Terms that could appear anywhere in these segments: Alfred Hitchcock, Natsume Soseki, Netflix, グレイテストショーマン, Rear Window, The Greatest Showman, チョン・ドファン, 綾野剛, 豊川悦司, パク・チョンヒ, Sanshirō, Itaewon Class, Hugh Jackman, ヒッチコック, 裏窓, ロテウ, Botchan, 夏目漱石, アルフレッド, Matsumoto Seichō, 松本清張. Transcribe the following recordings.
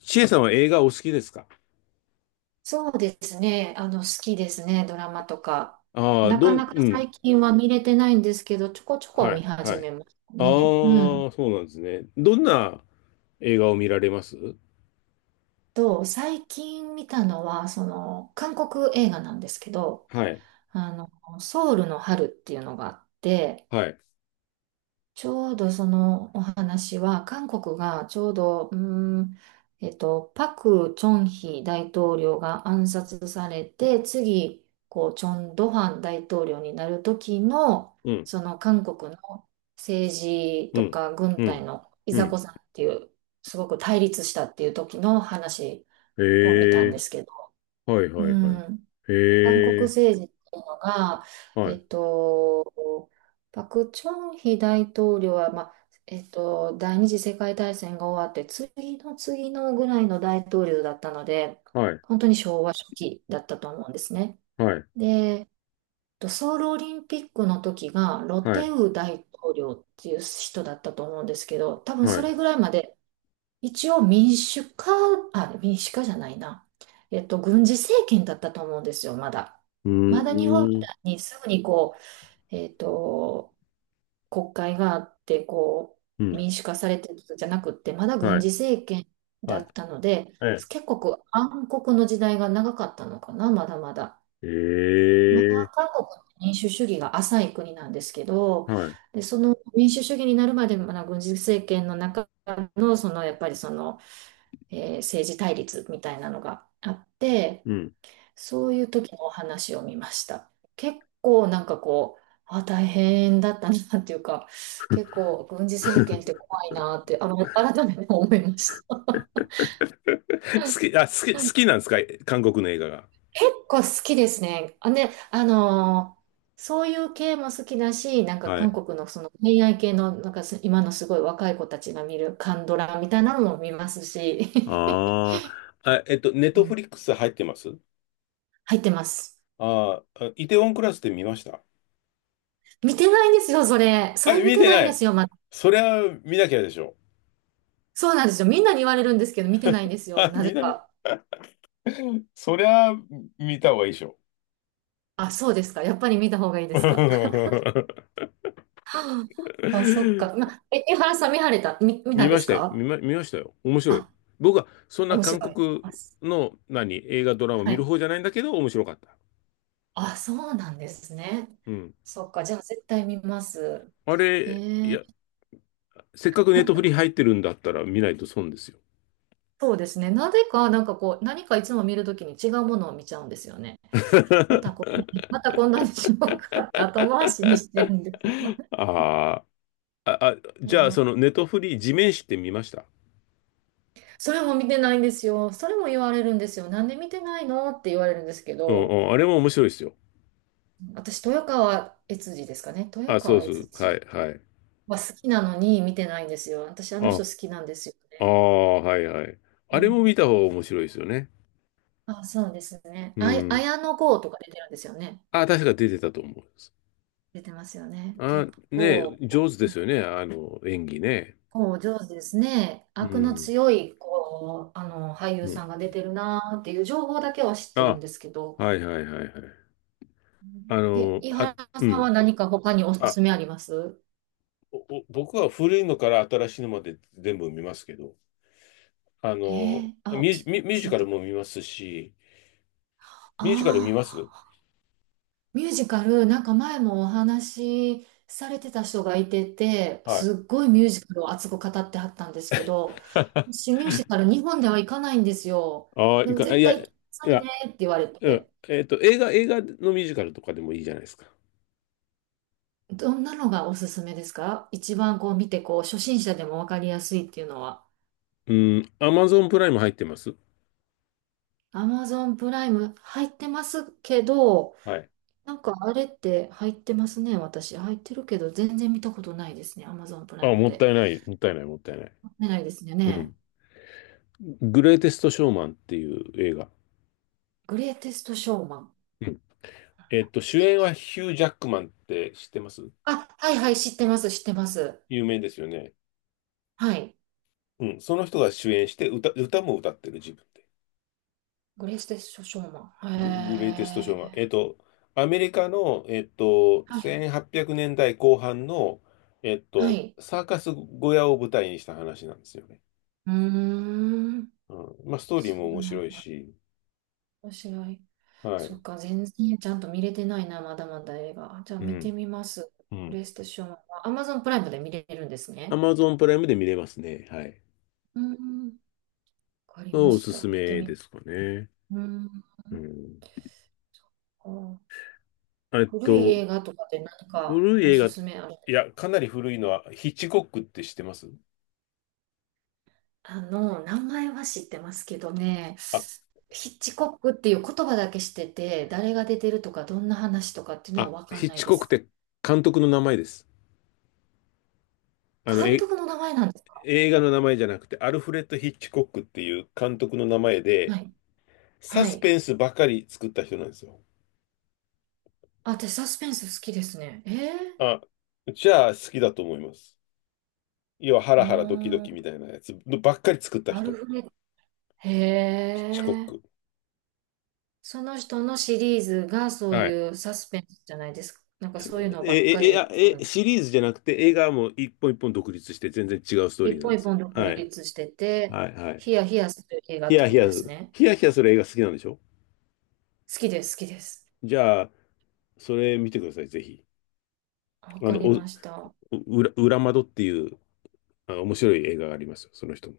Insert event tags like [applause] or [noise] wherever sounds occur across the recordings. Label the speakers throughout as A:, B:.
A: シエさんは映画お好きですか？
B: そうですね。好きですね、ドラマとか。
A: ああー、
B: なかな
A: う
B: か
A: ん。
B: 最近は見れてないんですけど、ちょこちょこ
A: はい、
B: 見
A: はい。
B: 始
A: あ
B: めましたね。う
A: あ、そ
B: ん。
A: うなんですね。どんな映画を見られます？
B: 最近見たのは、韓国映画なんですけど、
A: はい、
B: あの、ソウルの春っていうのがあって、
A: はい。
B: ちょうどそのお話は、韓国がちょうど、ん、パク・チョンヒ大統領が暗殺されて、次、こう、チョン・ドファン大統領になる時の、
A: うん、
B: その韓国の政治
A: う
B: と
A: ん、
B: か軍
A: う
B: 隊
A: ん、
B: のい
A: う
B: ざこ
A: ん。
B: ざっていう、すごく対立したっていう時の話
A: へ
B: を見たん
A: え、
B: ですけど、
A: はい、
B: う
A: はい、はい。
B: ん。韓国
A: へえ、
B: 政治っていうのが、
A: は
B: え
A: い、
B: っと、パク・チョンヒ大統領は、第二次世界大戦が終わって、次の次のぐらいの大統領だったので、
A: はい、
B: 本当に昭和初期だったと思うんですね。
A: はい、
B: で、ソウルオリンピックの時がロ
A: は
B: テ
A: い、
B: ウ大統領っていう人だったと思うんですけど、多分
A: は
B: そ
A: い。
B: れ
A: う
B: ぐらいまで一応民主化、あ、民主化じゃないな。軍事政権だったと思うんですよ、まだ。
A: ー
B: まだ日本み
A: ん、
B: たいにすぐにこう、えっと、国会があって、こ
A: う
B: う、
A: ん、
B: 民主化されてるじゃなくって、まだ
A: は
B: 軍事
A: い、
B: 政権だ
A: はい、
B: ったので、
A: え
B: 結構暗黒の時代が長かったのかな、まだまだ。
A: え、へ
B: ま
A: え、
B: だ韓国の民主主義が浅い国なんですけど、
A: はい、
B: で、その民主主義になるまで、まだ軍事政権の中の、そのやっぱりその、政治対立みたいなのがあって、
A: うん。
B: そういう時のお話を見ました。結構なんかこう、あ、大変だったなっていうか、結構軍事政権って怖いなって、改めて思いました。
A: [laughs] 好き、あ、好き、好きなんですか？韓国の映画が。
B: 結構好きですね。あ、ね、そういう系も好きだし、なんか
A: は
B: 韓
A: い。
B: 国のその恋愛系の、なんかす今のすごい若い子たちが見るカンドラみたいなのも見ますし、
A: ああ、ネッ
B: [laughs] う
A: トフ
B: ん
A: リックス入ってます？
B: 入ってます。
A: あーあ、イテウォンクラスって見ました？
B: 見てないんですよ、それ。そ
A: あ、
B: れ見
A: 見
B: て
A: て
B: ない
A: な
B: んで
A: い。
B: すよ、まだ。
A: そりゃ見なきゃでしょ。
B: そうなんですよ。みんなに言われるんですけど、見てないんですよ。
A: あ、
B: なぜ
A: 見なきゃ。
B: か。
A: そりゃ見た方がいいでしょ。
B: あ、そうですか。やっぱり見た方がいいですか。[laughs]
A: [laughs]
B: はあ、あそっか。江原さん見られた、見、見た
A: 見
B: んで
A: まし
B: す
A: たよ。
B: か？
A: 見ましたよ。面白い。
B: あ、
A: 僕はそんな
B: 面
A: 韓
B: 白い。
A: 国の映画ドラマ
B: は
A: 見る
B: い。
A: 方じゃないんだけど面白かった。
B: あ、そうなんですね。
A: うん。
B: そっか。じゃあ、絶対見ます。
A: あ
B: え
A: れ、いや、
B: ー、
A: せっかくネットフリ入ってるんだったら見ないと損ですよ。
B: そうですね。なぜか、なんかこう、何かいつも見るときに違うものを見ちゃうんですよね。
A: [laughs]
B: またこんなにしようかって後回しにしてるんですよ。
A: ああ。あ、
B: う
A: じゃあ、
B: ん、
A: そのネトフリー地面師って見ました？
B: それも見てないんですよ。それも言われるんですよ。なんで見てないのって言われるんですけ
A: うん
B: ど、
A: うん。あれも面白いですよ。
B: 私、豊川悦司ですかね。豊
A: あ、そう
B: 川
A: そ
B: 悦
A: う。はい、
B: 司
A: はい。
B: は好きなのに見てないんですよ。私、あの
A: あ、
B: 人好きなんですよ
A: あ
B: ね。
A: あ、はいはい。
B: う
A: あれも
B: ん、
A: 見た方が面白いですよね。
B: あ、そうですね。
A: うん。
B: 綾野剛とか出てるんですよね。
A: あ、確か出てたと思います。
B: 出てますよね。
A: あ、
B: 結
A: ね
B: 構、
A: え、上手ですよね。演技ね。
B: こう上手ですね。
A: う
B: 悪の
A: ん。
B: 強い、こう、俳優
A: うん。
B: さんが出てるなーっていう情報だけは知ってるん
A: あ、
B: ですけど。
A: はいはいはいはい。あ
B: え、
A: の、
B: 井
A: あ、
B: 原
A: う
B: さんは
A: ん。
B: 何か他におす
A: あ、
B: すめあります？
A: おお僕は古いのから新しいのまで全部見ますけど、
B: えー、あ、
A: ミュージ
B: 教え
A: カ
B: て
A: ル
B: もら
A: も
B: っ
A: 見ますし、
B: た。
A: ミュージカル見
B: あ
A: ます？
B: あ、ミュージカル、なんか前もお話しされてた人がいてて、
A: はい。
B: すっごいミュージカルを熱く語ってはったんですけど、私
A: [laughs]
B: ミュージカル日本では行かないんですよ。
A: ああ、
B: でも
A: い
B: 絶
A: や、
B: 対行っ
A: い
B: てください
A: や、
B: ねって言われ
A: うん。
B: て、
A: 映画のミュージカルとかでもいいじゃないですか。
B: どんなのがおすすめですか？一番こう見て、こう初心者でもわかりやすいっていうのは。
A: うん。アマゾンプライム入ってます？
B: Amazon プライム入ってますけど、
A: はい。
B: なんかあれって入ってますね、私。入ってるけど、全然見たことないですね、Amazon プラ
A: あ、
B: イム
A: もっ
B: で。
A: たいない、もったいない、もったいない。
B: 見ないですよ
A: う
B: ね。
A: ん。グレイテスト・ショーマンっていう映画。
B: グレイテストショーマン。
A: うん。主演はヒュー・ジャックマンって知ってます？
B: あ、はいはい、知ってます、知ってます。
A: 有名ですよね。
B: はい。
A: うん。その人が主演して歌も歌ってる自分で。
B: グレイテストショーマン。
A: グ、グレイテストショ
B: へ
A: ーマン。
B: え。
A: アメリカの、
B: はい。
A: 1800年代後半の、
B: はい。
A: サーカス小屋を舞台にした話なんですよね。
B: うーん。
A: うん。まあ、ストーリー
B: そ
A: も
B: う
A: 面
B: なん
A: 白い
B: だ。
A: し、
B: 面白い。
A: は
B: そ
A: い。
B: っか、全然ちゃんと見れてないな、まだまだ映画。じゃあ
A: う
B: 見て
A: ん。
B: みます。
A: う
B: グレ
A: ん。
B: イテストショーマンは Amazon プライムで見れるんです
A: ア
B: ね。
A: マゾンプライムで見れますね。はい。
B: うん。わかりま
A: お
B: し
A: す
B: た。
A: す
B: 見て
A: め
B: み、
A: で
B: う
A: すかね。
B: ーん。
A: うん。
B: あ、
A: えっ
B: 古い
A: と、
B: 映画とかで何か
A: 古い
B: お
A: 映
B: す
A: 画、
B: すめある？
A: いや、かなり古いのは、ヒッチコックって知ってます？
B: あの、名前は知ってますけどね、
A: あ、
B: ヒッチコックっていう言葉だけ知ってて、誰が出てるとか、どんな話とかっていうの
A: あ、
B: はわか
A: ヒ
B: ん
A: ッ
B: ない
A: チ
B: で
A: コック
B: す。
A: って監督の名前です。あの、
B: 監
A: え、
B: 督の名前なんですか？
A: 映画の名前じゃなくて、アルフレッド・ヒッチコックっていう監督の名前で、
B: はい。
A: サ
B: は
A: ス
B: い。
A: ペンスばかり作った人なんですよ。
B: あ、私サスペンス好きですね。えー、
A: あ、じゃあ好きだと思います。要はハ
B: うー
A: ラハラドキド
B: ん、
A: キみたいなやつばっかり作った
B: アル
A: 人、
B: フレッド。へ
A: ヒッチコッ
B: え。
A: ク。
B: その人のシリーズがそう
A: はい。
B: いうサスペンスじゃないですか。なんかそういうの
A: え、
B: ばっか
A: え、え、あ
B: り作
A: え、
B: る？
A: シリーズじゃなくて映画も一本一本独立して全然違うストー
B: 一
A: リーなん
B: 本
A: で
B: 一
A: す。
B: 本独
A: はい。
B: 立してて、
A: はい、はい。
B: ヒヤヒヤする映画
A: ヒ
B: って
A: ヤヒ
B: こと
A: ヤ
B: で
A: す
B: す
A: る、
B: ね。
A: ヒヤヒヤする映画好きなんでしょ？
B: 好きです、好きです。
A: じゃあ、それ見てください、ぜひ。
B: わ
A: あ
B: か
A: の、
B: り
A: お、
B: ました。
A: 裏窓っていう面白い映画がありますよ、その人も。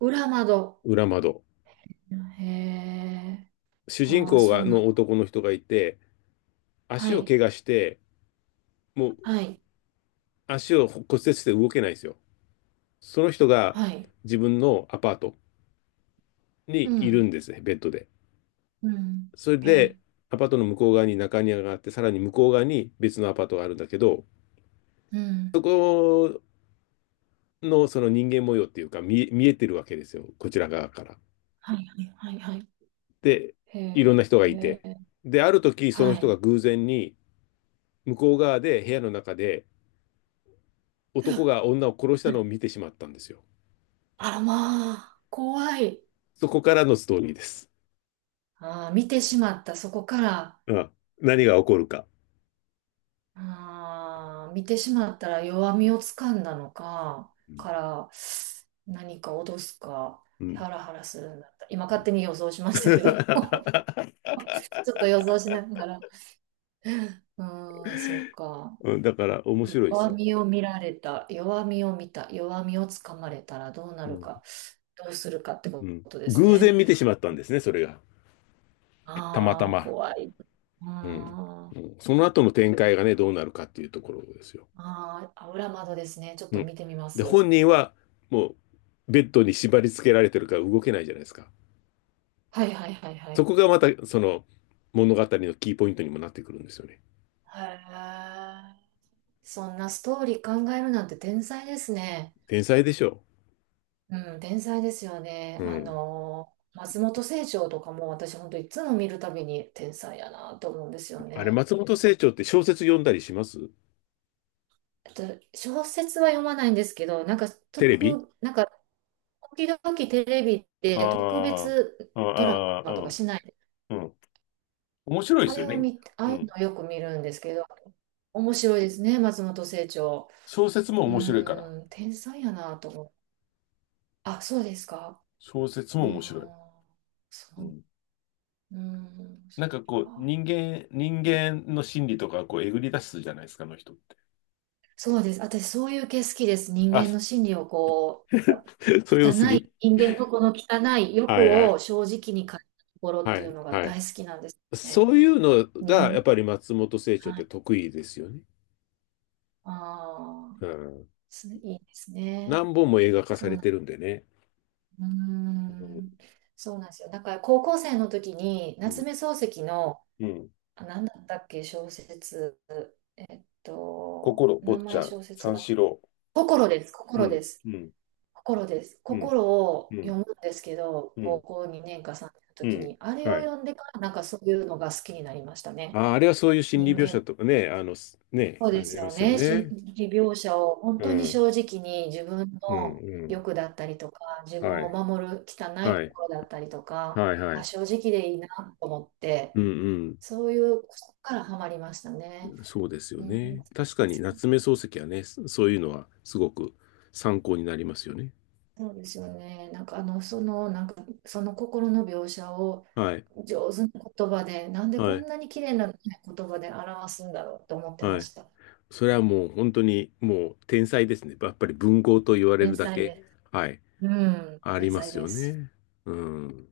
B: 裏窓。
A: 裏窓。
B: へえ。
A: 主人
B: ああ、
A: 公
B: そ
A: が
B: うな
A: の
B: の。
A: 男の人がいて、
B: は
A: 足を
B: い、
A: 怪我して、もう
B: はい、
A: 足を骨折して動けないんですよ。その人が
B: はい。
A: 自分のアパート
B: う
A: にいる
B: ん、
A: んですね、ベッドで。
B: うん。
A: それ
B: へ
A: で、
B: い、
A: アパートの向こう側に中庭があって、さらに向こう側に別のアパートがあるんだけど、
B: うん。
A: そこのその人間模様っていうか見えてるわけですよ、こちら側から。
B: はい、はい、はい、はい。
A: で、
B: へ
A: いろんな
B: え、
A: 人がい
B: へ
A: て。
B: ー、
A: で、ある時、その
B: は
A: 人が
B: い。
A: 偶然に向こう側で部屋の中で男が女を殺したのを見てしまったんですよ。
B: あらまあ、怖い。
A: そこからのストーリーです。
B: ああ、見てしまった、そこから。
A: うん、何が起こるか。
B: あー見てしまったら弱みをつかんだのか、
A: う
B: から何か脅すか、
A: んう
B: ハラハラするんだった。今勝
A: ん
B: 手に予想しましたけど、[laughs]
A: [laughs]
B: ちょっと予想しながら。うーん、そうか。
A: だから面白いです
B: 弱
A: よ、
B: みを見られた、弱みを見た、弱みをつかまれたらどうな
A: う
B: る
A: ん
B: か、どうするかって
A: う
B: こ
A: ん。
B: とです
A: 偶然
B: ね。
A: 見てしまったんですね、それが。たまた
B: ああ、
A: ま。
B: 怖い。
A: うん
B: あ
A: う
B: ー、
A: んその後の展開がね、どうなるかっていうところですよ。
B: あー、あ裏窓ですね。ちょっ
A: う
B: と
A: ん、
B: 見てみま
A: で、
B: す。
A: 本人はもうベッドに縛り付けられてるから動けないじゃないですか。
B: はいはいはいは
A: そ
B: い。
A: こがまたその物語のキーポイントにもなってくるんですよね。
B: へえ。そんなストーリー考えるなんて天才ですね。
A: 天才でしょ
B: うん、天才ですよね。
A: う。うん。
B: 松本清張とかも私本当いつも見るたびに天才やなと思うんですよ
A: あれ、
B: ね。
A: 松本清張って小説読んだりします？
B: あと小説は読まないんですけど、なんか
A: テレビ。
B: 特、なんか時々テレビで特
A: あ
B: 別
A: あ、
B: ドラ
A: あ
B: マ
A: あ、
B: と
A: う
B: か
A: ん、
B: しないで、
A: うん。面白いで
B: あ
A: すよ
B: れを
A: ね。
B: 見、あ
A: う
B: あいう
A: ん。
B: のよく見るんですけど、面白いですね、松本清張。
A: 小説も
B: う
A: 面白いから。
B: ーん、天才やなと思う。あ、そうですか。
A: 小説
B: うー
A: も
B: ん。
A: 面白い。
B: そ
A: う
B: う、
A: ん。
B: うん、そ
A: な
B: っ
A: んかこう、
B: か。
A: 人間、人
B: い、
A: 間の心理とか、こう、えぐり出すじゃないですか、あの人。
B: そうです。私、そういう系好きです。人
A: あ、
B: 間の心理をこう、
A: [laughs] そういうの
B: 汚
A: 好
B: い、
A: き？
B: 人間のこの汚い
A: は
B: 欲
A: いは
B: を
A: い。
B: 正直に変えたところっ
A: は
B: ていう
A: い、
B: のが
A: はい。
B: 大好きなんですね。
A: そういうのが、やっ
B: 人、
A: ぱり松本清張っ
B: は
A: て
B: い。
A: 得意ですよね。
B: ああ、
A: うん。
B: すいいですね。
A: 何本も映画化
B: そ
A: さ
B: う
A: れ
B: な
A: て
B: ん、
A: るんでね。
B: うー
A: うん、
B: ん、そうなんですよ。だから高校生の時に
A: う
B: 夏
A: ん、
B: 目漱石の、
A: うん。
B: あ、何だったっけ、小説、えっと、
A: 心、坊
B: 名
A: ち
B: 前
A: ゃん、
B: 小説
A: 三
B: は、
A: 四郎、
B: 心です、
A: う
B: 心で
A: ん、
B: す。
A: うん、
B: 心です。
A: うん、
B: 心
A: う
B: を
A: ん、
B: 読むんですけど、
A: う
B: 高
A: ん、
B: 校2年か3年の
A: う
B: 時に、
A: ん。
B: あれ
A: は
B: を
A: い。
B: 読んでからなんかそういうのが好きになりましたね。
A: あ、あれはそういう心
B: 人
A: 理描
B: 間
A: 写
B: の、
A: とかね、
B: そう
A: あ
B: です
A: りま
B: よ
A: すよ
B: ね。心
A: ね。
B: 理描写を本
A: う
B: 当に
A: ん、
B: 正直に自分
A: うん、
B: の
A: うん。
B: 欲だったりとか、自分
A: は
B: を
A: い、
B: 守る汚い
A: はい、
B: 心だったりとか、
A: はい、は
B: あ、
A: い。
B: 正直でいいなと思って、
A: うん、
B: そういう、そこからハマりましたね。
A: うん。そうですよ
B: うん、
A: ね。確かに夏目漱石はね、そういうのはすごく参考になりますよね。
B: そうですよね。その心の描写を
A: はい、
B: 上手な言葉で、なんで
A: は
B: こん
A: い、
B: なに綺麗な言葉で表すんだろうと思って
A: は
B: ま
A: い。
B: した。
A: それはもう本当にもう天才ですね。やっぱり文豪と言われ
B: 天
A: るだ
B: 才
A: け、
B: で
A: はい、
B: す。うん、
A: あり
B: 天
A: ま
B: 才
A: す
B: で
A: よ
B: す。
A: ね。うん。